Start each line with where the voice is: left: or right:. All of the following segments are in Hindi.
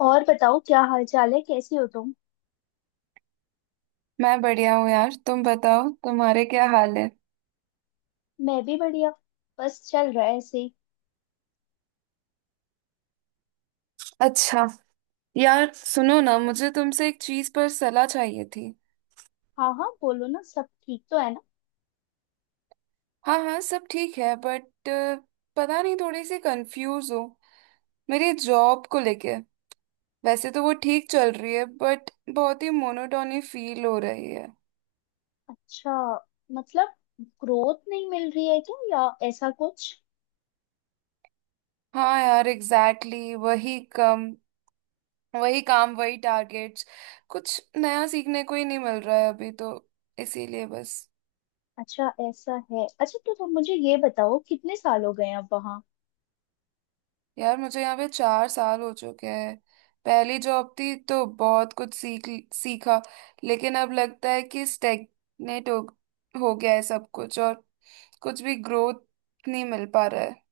left: और बताओ, क्या हाल चाल है? कैसी हो तुम?
right: मैं बढ़िया हूँ यार। तुम बताओ तुम्हारे क्या हाल है।
left: मैं भी बढ़िया। बस चल रहा है ऐसे ही।
right: अच्छा। यार सुनो ना, मुझे तुमसे एक चीज पर सलाह चाहिए थी।
left: हाँ हाँ, बोलो ना। सब ठीक तो है ना?
right: हाँ हाँ सब ठीक है बट पता नहीं थोड़ी सी कंफ्यूज हूँ मेरी जॉब को लेके। वैसे तो वो ठीक चल रही है बट बहुत ही मोनोटोनी फील हो रही है।
left: अच्छा। मतलब ग्रोथ नहीं मिल रही है क्या, या ऐसा कुछ?
right: हाँ यार एग्जैक्टली, वही काम वही टारगेट्स। कुछ नया सीखने को ही नहीं मिल रहा है अभी तो। इसीलिए बस।
left: अच्छा ऐसा है। अच्छा, तो तुम मुझे ये बताओ, कितने साल हो गए हैं अब वहाँ?
right: यार मुझे यहाँ पे 4 साल हो चुके हैं। पहली जॉब थी तो बहुत कुछ सीखा। लेकिन अब लगता है कि स्टेग्नेट हो गया है सब कुछ, और कुछ भी ग्रोथ नहीं मिल पा रहा है।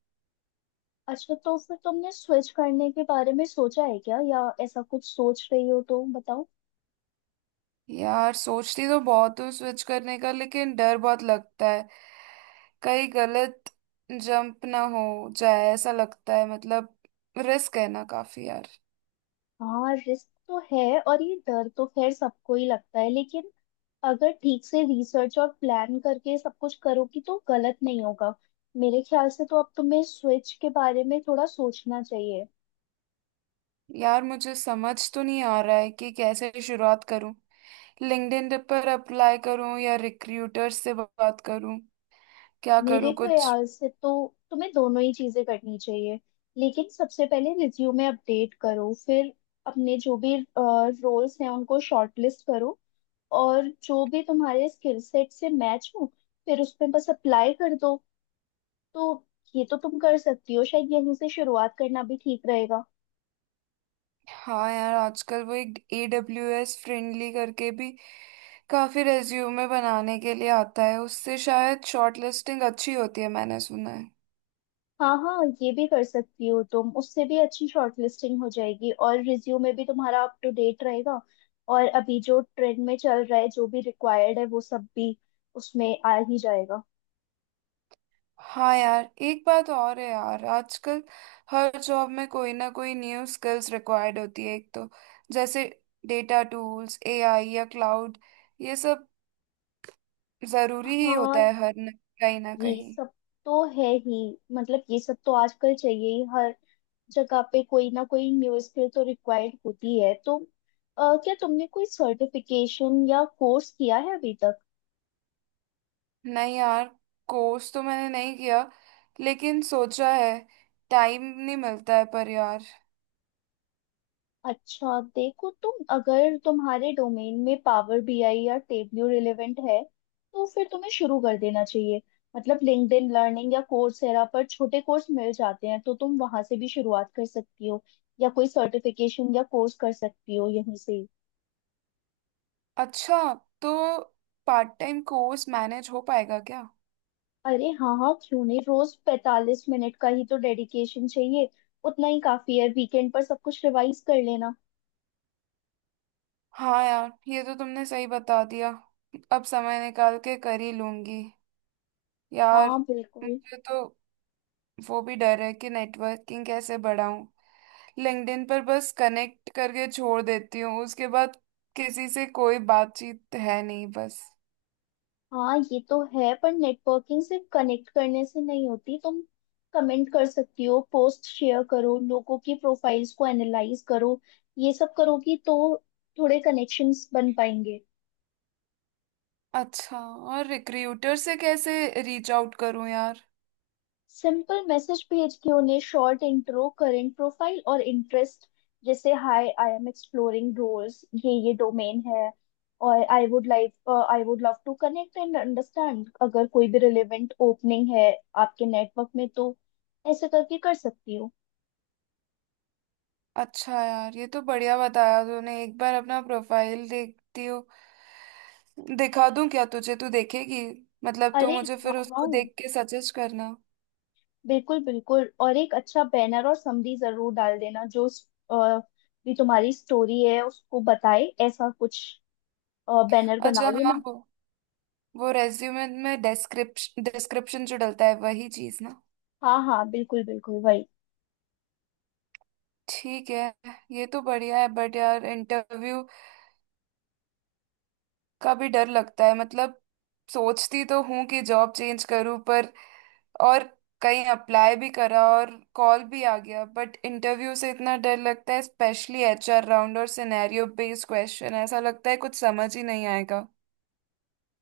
left: अच्छा, तो फिर तुमने स्विच करने के बारे में सोचा है क्या, या ऐसा कुछ सोच रही हो तो बताओ।
right: यार सोचती तो बहुत हूँ स्विच करने का लेकिन डर बहुत लगता है, कहीं गलत जंप ना हो जाए, ऐसा लगता है। मतलब रिस्क है ना काफी यार।
left: हाँ, रिस्क तो है, और ये डर तो खैर सबको ही लगता है। लेकिन अगर ठीक से रिसर्च और प्लान करके सब कुछ करोगी तो गलत नहीं होगा। मेरे ख्याल से तो अब तुम्हें स्विच के बारे में थोड़ा सोचना चाहिए।
right: यार मुझे समझ तो नहीं आ रहा है कि कैसे शुरुआत करूँ। लिंक्डइन पर अप्लाई करूं या रिक्रूटर से बात करूं, क्या
left: मेरे
right: करूं कुछ।
left: ख्याल से तो तुम्हें दोनों ही चीजें करनी चाहिए, लेकिन सबसे पहले रिज्यूमे अपडेट करो। फिर अपने जो भी रोल्स हैं उनको शॉर्टलिस्ट करो, और जो भी तुम्हारे स्किल सेट से मैच हो फिर उस पे बस अप्लाई कर दो। तो ये तो तुम कर सकती हो, शायद यहीं से शुरुआत करना भी ठीक रहेगा।
right: हाँ यार आजकल वो एक ए डब्ल्यू एस फ्रेंडली करके भी काफी रेज्यूमे बनाने के लिए आता है, उससे शायद शॉर्ट लिस्टिंग अच्छी होती है, मैंने सुना है।
left: हाँ हाँ, ये भी कर सकती हो तुम। उससे भी अच्छी शॉर्टलिस्टिंग हो जाएगी और रिज्यूमे भी तुम्हारा अप टू डेट रहेगा। और अभी जो ट्रेंड में चल रहा है, जो भी रिक्वायर्ड है वो सब भी उसमें आ ही जाएगा।
right: हाँ यार एक बात और है यार आजकल हर जॉब में कोई ना कोई न्यू स्किल्स रिक्वायर्ड होती है एक तो, जैसे डेटा टूल्स एआई या क्लाउड, ये सब जरूरी ही होता
left: हाँ,
right: है हर कहीं ना
left: ये
right: कहीं।
left: सब तो है ही। मतलब ये सब तो आजकल चाहिए ही। हर जगह पे कोई ना कोई न्यू स्किल तो रिक्वायर्ड होती है, तो क्या तुमने कोई सर्टिफिकेशन या कोर्स किया है अभी तक?
right: नहीं यार, कोर्स तो मैंने नहीं किया लेकिन सोचा है, टाइम नहीं मिलता है पर यार।
left: अच्छा देखो, तुम अगर तुम्हारे डोमेन में पावर बीआई या टेबल्यू रिलेवेंट है तो फिर तुम्हें शुरू कर देना चाहिए। मतलब लिंक्डइन लर्निंग या कोर्सेरा पर छोटे कोर्स मिल जाते हैं, तो तुम वहां से भी शुरुआत कर सकती हो, या कोई सर्टिफिकेशन या कोर्स कर सकती हो यहीं से ही।
right: अच्छा। तो पार्ट टाइम कोर्स मैनेज हो पाएगा क्या?
left: अरे हाँ हाँ, क्यों नहीं। रोज 45 मिनट का ही तो डेडिकेशन चाहिए। उतना ही काफी है, वीकेंड पर सब कुछ रिवाइज कर लेना।
right: हाँ यार ये तो तुमने सही बता दिया, अब समय निकाल के कर ही लूंगी यार।
left: हाँ बिल्कुल।
right: मुझे तो वो भी डर है कि नेटवर्किंग कैसे बढ़ाऊं। लिंक्डइन पर बस कनेक्ट करके छोड़ देती हूँ, उसके बाद किसी से कोई बातचीत है नहीं बस।
left: हाँ ये तो है, पर नेटवर्किंग सिर्फ कनेक्ट करने से नहीं होती। तुम कमेंट कर सकती हो, पोस्ट शेयर करो, लोगों की प्रोफाइल्स को एनालाइज करो। ये सब करोगी तो थोड़े कनेक्शंस बन पाएंगे।
right: अच्छा। और रिक्रूटर से कैसे रीच आउट करूं यार?
left: सिंपल मैसेज भेज के उन्हें शॉर्ट इंट्रो, करेंट प्रोफाइल और इंटरेस्ट। जैसे hi I am exploring roles, ये डोमेन है, और I would love to connect and understand, अगर कोई भी रिलेवेंट ओपनिंग है आपके नेटवर्क में तो। ऐसे करके कर सकती हूँ।
right: अच्छा यार ये तो बढ़िया बताया तूने। एक बार अपना प्रोफाइल देखती हो, दिखा दूं क्या तुझे, तू देखेगी? मतलब तू
left: अरे
right: मुझे
left: हाँ
right: फिर
left: हाँ,
right: उसको देख के सजेस्ट करना।
left: बिल्कुल बिल्कुल। और एक अच्छा बैनर और समरी जरूर डाल देना, जो भी तुम्हारी स्टोरी है उसको बताए, ऐसा कुछ बैनर बना
right: अच्छा हाँ
left: लेना।
right: वो रेज्यूमे में डिस्क्रिप्शन डिस्क्रिप्शन जो डलता है वही चीज ना।
left: हाँ हाँ, बिल्कुल बिल्कुल, वही।
right: ठीक है। ये तो बढ़िया है बट यार इंटरव्यू का भी डर लगता है मतलब। सोचती तो हूँ कि जॉब चेंज करूँ पर, और कहीं अप्लाई भी करा और कॉल भी आ गया बट इंटरव्यू से इतना डर लगता है, स्पेशली एचआर राउंड और सिनेरियो बेस्ड क्वेश्चन। ऐसा लगता है कुछ समझ ही नहीं आएगा।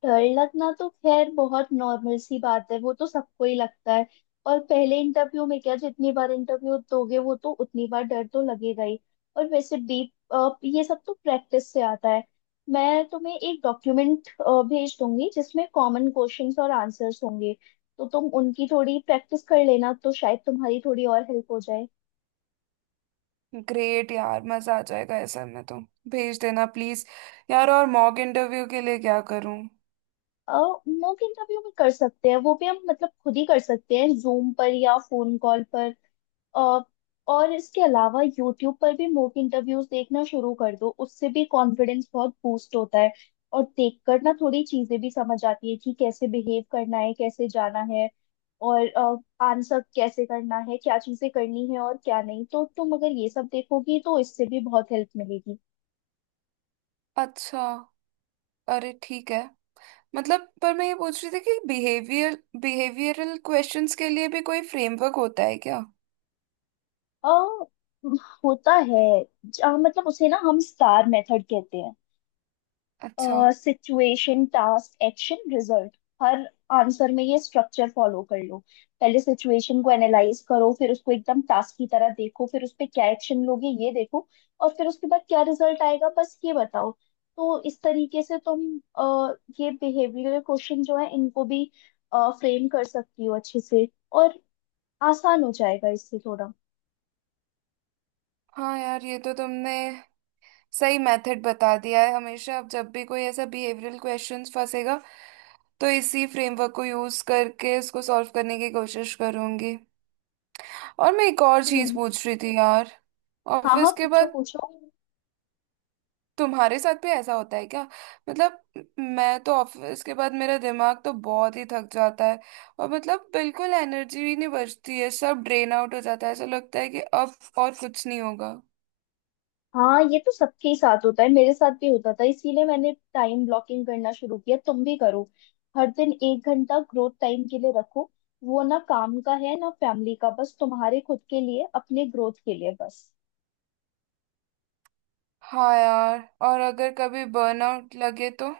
left: डर लगना तो खैर बहुत नॉर्मल सी बात है, वो तो सबको ही लगता है। और पहले इंटरव्यू में क्या, जितनी बार इंटरव्यू दोगे वो तो उतनी बार डर तो लगेगा ही। और वैसे भी ये सब तो प्रैक्टिस से आता है। मैं तुम्हें एक डॉक्यूमेंट भेज दूंगी जिसमें कॉमन क्वेश्चंस और आंसर्स होंगे। तो तुम उनकी थोड़ी प्रैक्टिस कर लेना तो शायद तुम्हारी थोड़ी और हेल्प हो जाए।
right: ग्रेट यार मजा आ जाएगा ऐसे में तो। भेज देना प्लीज। यार और मॉक इंटरव्यू के लिए क्या करूं?
left: मॉक इंटरव्यू भी कर सकते हैं। वो भी हम मतलब खुद ही कर सकते हैं जूम पर या फोन कॉल पर। अ, और इसके अलावा यूट्यूब पर भी मॉक इंटरव्यूज देखना शुरू कर दो, उससे भी कॉन्फिडेंस बहुत बूस्ट होता है। और देखकर ना थोड़ी चीजें भी समझ आती है कि कैसे बिहेव करना है, कैसे जाना है और आंसर कैसे करना है, क्या चीजें करनी है और क्या नहीं। तो तुम अगर ये सब देखोगी तो इससे भी बहुत हेल्प मिलेगी।
right: अच्छा। अरे ठीक है। मतलब पर मैं ये पूछ रही थी कि बिहेवियरल क्वेश्चंस के लिए भी कोई फ्रेमवर्क होता है क्या?
left: अ होता है। मतलब उसे ना हम स्टार मेथड कहते हैं।
right: अच्छा।
left: Situation, task, action, result. हर आंसर में ये स्ट्रक्चर फॉलो कर लो। पहले सिचुएशन को एनालाइज करो, फिर उसको एकदम टास्क की तरह देखो, फिर उस पे क्या एक्शन लोगे ये देखो, और फिर उसके बाद क्या रिजल्ट आएगा, बस ये बताओ। तो इस तरीके से तुम अ, ये बिहेवियरल क्वेश्चन जो है इनको भी फ्रेम कर सकती हो अच्छे से, और आसान हो जाएगा इससे थोड़ा।
right: हाँ यार ये तो तुमने सही मेथड बता दिया है हमेशा, अब जब भी कोई ऐसा बिहेवियरल क्वेश्चंस फंसेगा तो इसी फ्रेमवर्क को यूज करके इसको सॉल्व करने की कोशिश करूंगी। और मैं एक और चीज
left: हम्म।
right: पूछ रही थी यार,
left: हाँ हाँ,
right: ऑफिस के
left: पूछो
right: बाद
left: पूछो।
right: तुम्हारे साथ भी ऐसा होता है क्या? मतलब मैं तो ऑफिस के बाद मेरा दिमाग तो बहुत ही थक जाता है, और मतलब बिल्कुल एनर्जी ही नहीं बचती है, सब ड्रेन आउट हो जाता है, ऐसा लगता है कि अब और कुछ नहीं होगा।
left: हाँ, ये तो सबके ही साथ होता है। मेरे साथ भी होता था, इसीलिए मैंने टाइम ब्लॉकिंग करना शुरू किया। तुम भी करो, हर दिन 1 घंटा ग्रोथ टाइम के लिए रखो। वो ना काम का है ना फैमिली का, बस तुम्हारे खुद के लिए, अपने ग्रोथ के लिए बस।
right: हाँ यार। और अगर कभी बर्नआउट लगे तो?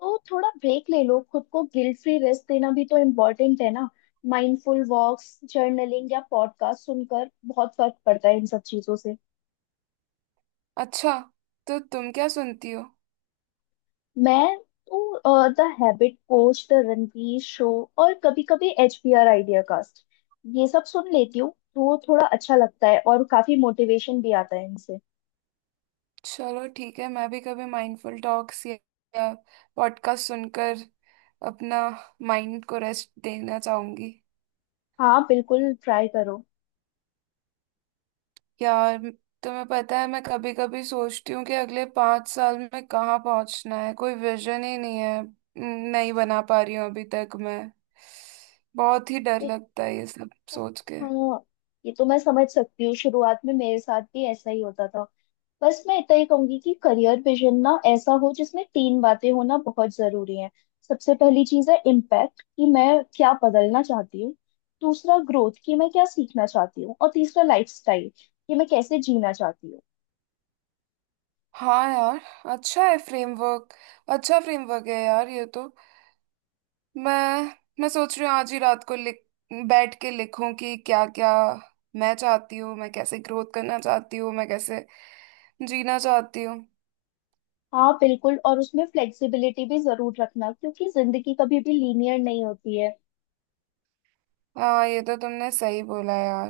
left: तो थोड़ा ब्रेक ले लो, खुद को गिल्ट फ्री रेस्ट देना भी तो इम्पोर्टेंट है ना। माइंडफुल वॉक्स, जर्नलिंग या पॉडकास्ट सुनकर बहुत फर्क पड़ता है इन सब चीजों से।
right: अच्छा। तो तुम क्या सुनती हो?
left: मैं तो the habit coach, the Ranveer show, और कभी कभी H B R ideacast, ये सब सुन लेती हूँ। तो थोड़ा अच्छा लगता है और काफी मोटिवेशन भी आता है इनसे।
right: चलो ठीक है, मैं भी कभी माइंडफुल टॉक्स या पॉडकास्ट सुनकर अपना माइंड को रेस्ट देना चाहूंगी।
left: हाँ बिल्कुल, ट्राई करो।
right: यार तुम्हें पता है मैं कभी कभी सोचती हूँ कि अगले 5 साल में कहाँ पहुंचना है, कोई विजन ही नहीं है, नहीं बना पा रही हूँ अभी तक मैं। बहुत ही डर
left: देखो।
right: लगता है ये सब सोच के।
left: हाँ, ये तो मैं समझ सकती हूँ। शुरुआत में मेरे साथ भी ऐसा ही होता था। बस मैं इतना ही कहूंगी कि करियर विजन ना ऐसा हो जिसमें तीन बातें होना बहुत जरूरी है। सबसे पहली चीज है इम्पैक्ट, कि मैं क्या बदलना चाहती हूँ। दूसरा ग्रोथ, कि मैं क्या सीखना चाहती हूँ, और तीसरा लाइफस्टाइल, कि मैं कैसे जीना चाहती हूँ।
right: हाँ यार, अच्छा है फ्रेमवर्क, अच्छा फ्रेमवर्क है यार ये तो। मैं मैं सोच रही हूँ आज ही रात को लिख बैठ के लिखूं कि क्या क्या मैं चाहती हूँ, मैं कैसे ग्रोथ करना चाहती हूँ, मैं कैसे जीना चाहती हूँ।
left: हाँ बिल्कुल, और उसमें फ्लेक्सिबिलिटी भी जरूर रखना, क्योंकि जिंदगी कभी भी लीनियर नहीं होती है।
right: हाँ ये तो तुमने सही बोला यार।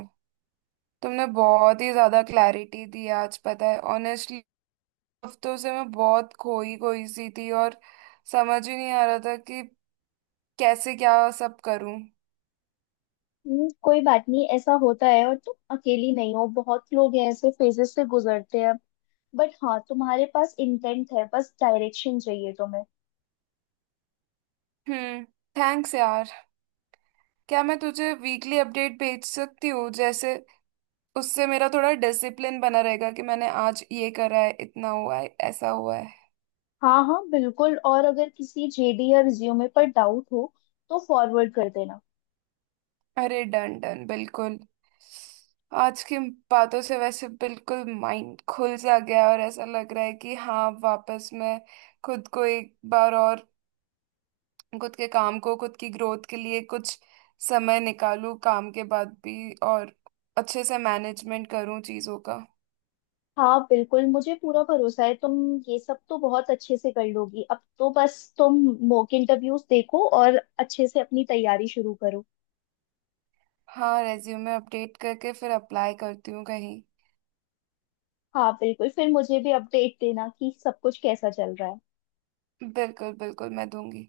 right: तुमने बहुत ही ज्यादा क्लैरिटी दी आज, पता है, ऑनेस्टली हफ्तों से मैं बहुत खोई खोई सी थी और समझ ही नहीं आ रहा था कि कैसे क्या सब करूं।
left: कोई बात नहीं, ऐसा होता है। और तुम अकेली नहीं हो, बहुत लोग हैं ऐसे फेजेस से गुजरते हैं। बट हाँ, तुम्हारे पास इंटेंट है, बस डायरेक्शन चाहिए तुम्हें।
right: हम्म। थैंक्स यार। क्या मैं तुझे वीकली अपडेट भेज सकती हूँ जैसे? उससे मेरा थोड़ा डिसिप्लिन बना रहेगा कि मैंने आज ये करा है, इतना हुआ है, ऐसा हुआ है।
left: हाँ हाँ बिल्कुल, और अगर किसी जेडी या रिज्यूमे पर डाउट हो तो फॉरवर्ड कर देना।
right: अरे डन डन बिल्कुल। आज की बातों से वैसे बिल्कुल माइंड खुल सा गया, और ऐसा लग रहा है कि हाँ वापस मैं खुद को एक बार और खुद के काम को, खुद की ग्रोथ के लिए कुछ समय निकालूं काम के बाद भी, और अच्छे से मैनेजमेंट करूं चीज़ों का।
left: हाँ बिल्कुल, मुझे पूरा भरोसा है तुम ये सब तो बहुत अच्छे से कर लोगी। अब तो बस तुम मॉक इंटरव्यूज देखो और अच्छे से अपनी तैयारी शुरू करो।
right: हाँ रेज्यूमे अपडेट करके फिर अप्लाई करती हूँ कहीं।
left: हाँ बिल्कुल, फिर मुझे भी अपडेट देना कि सब कुछ कैसा चल रहा है।
right: बिल्कुल बिल्कुल मैं दूंगी।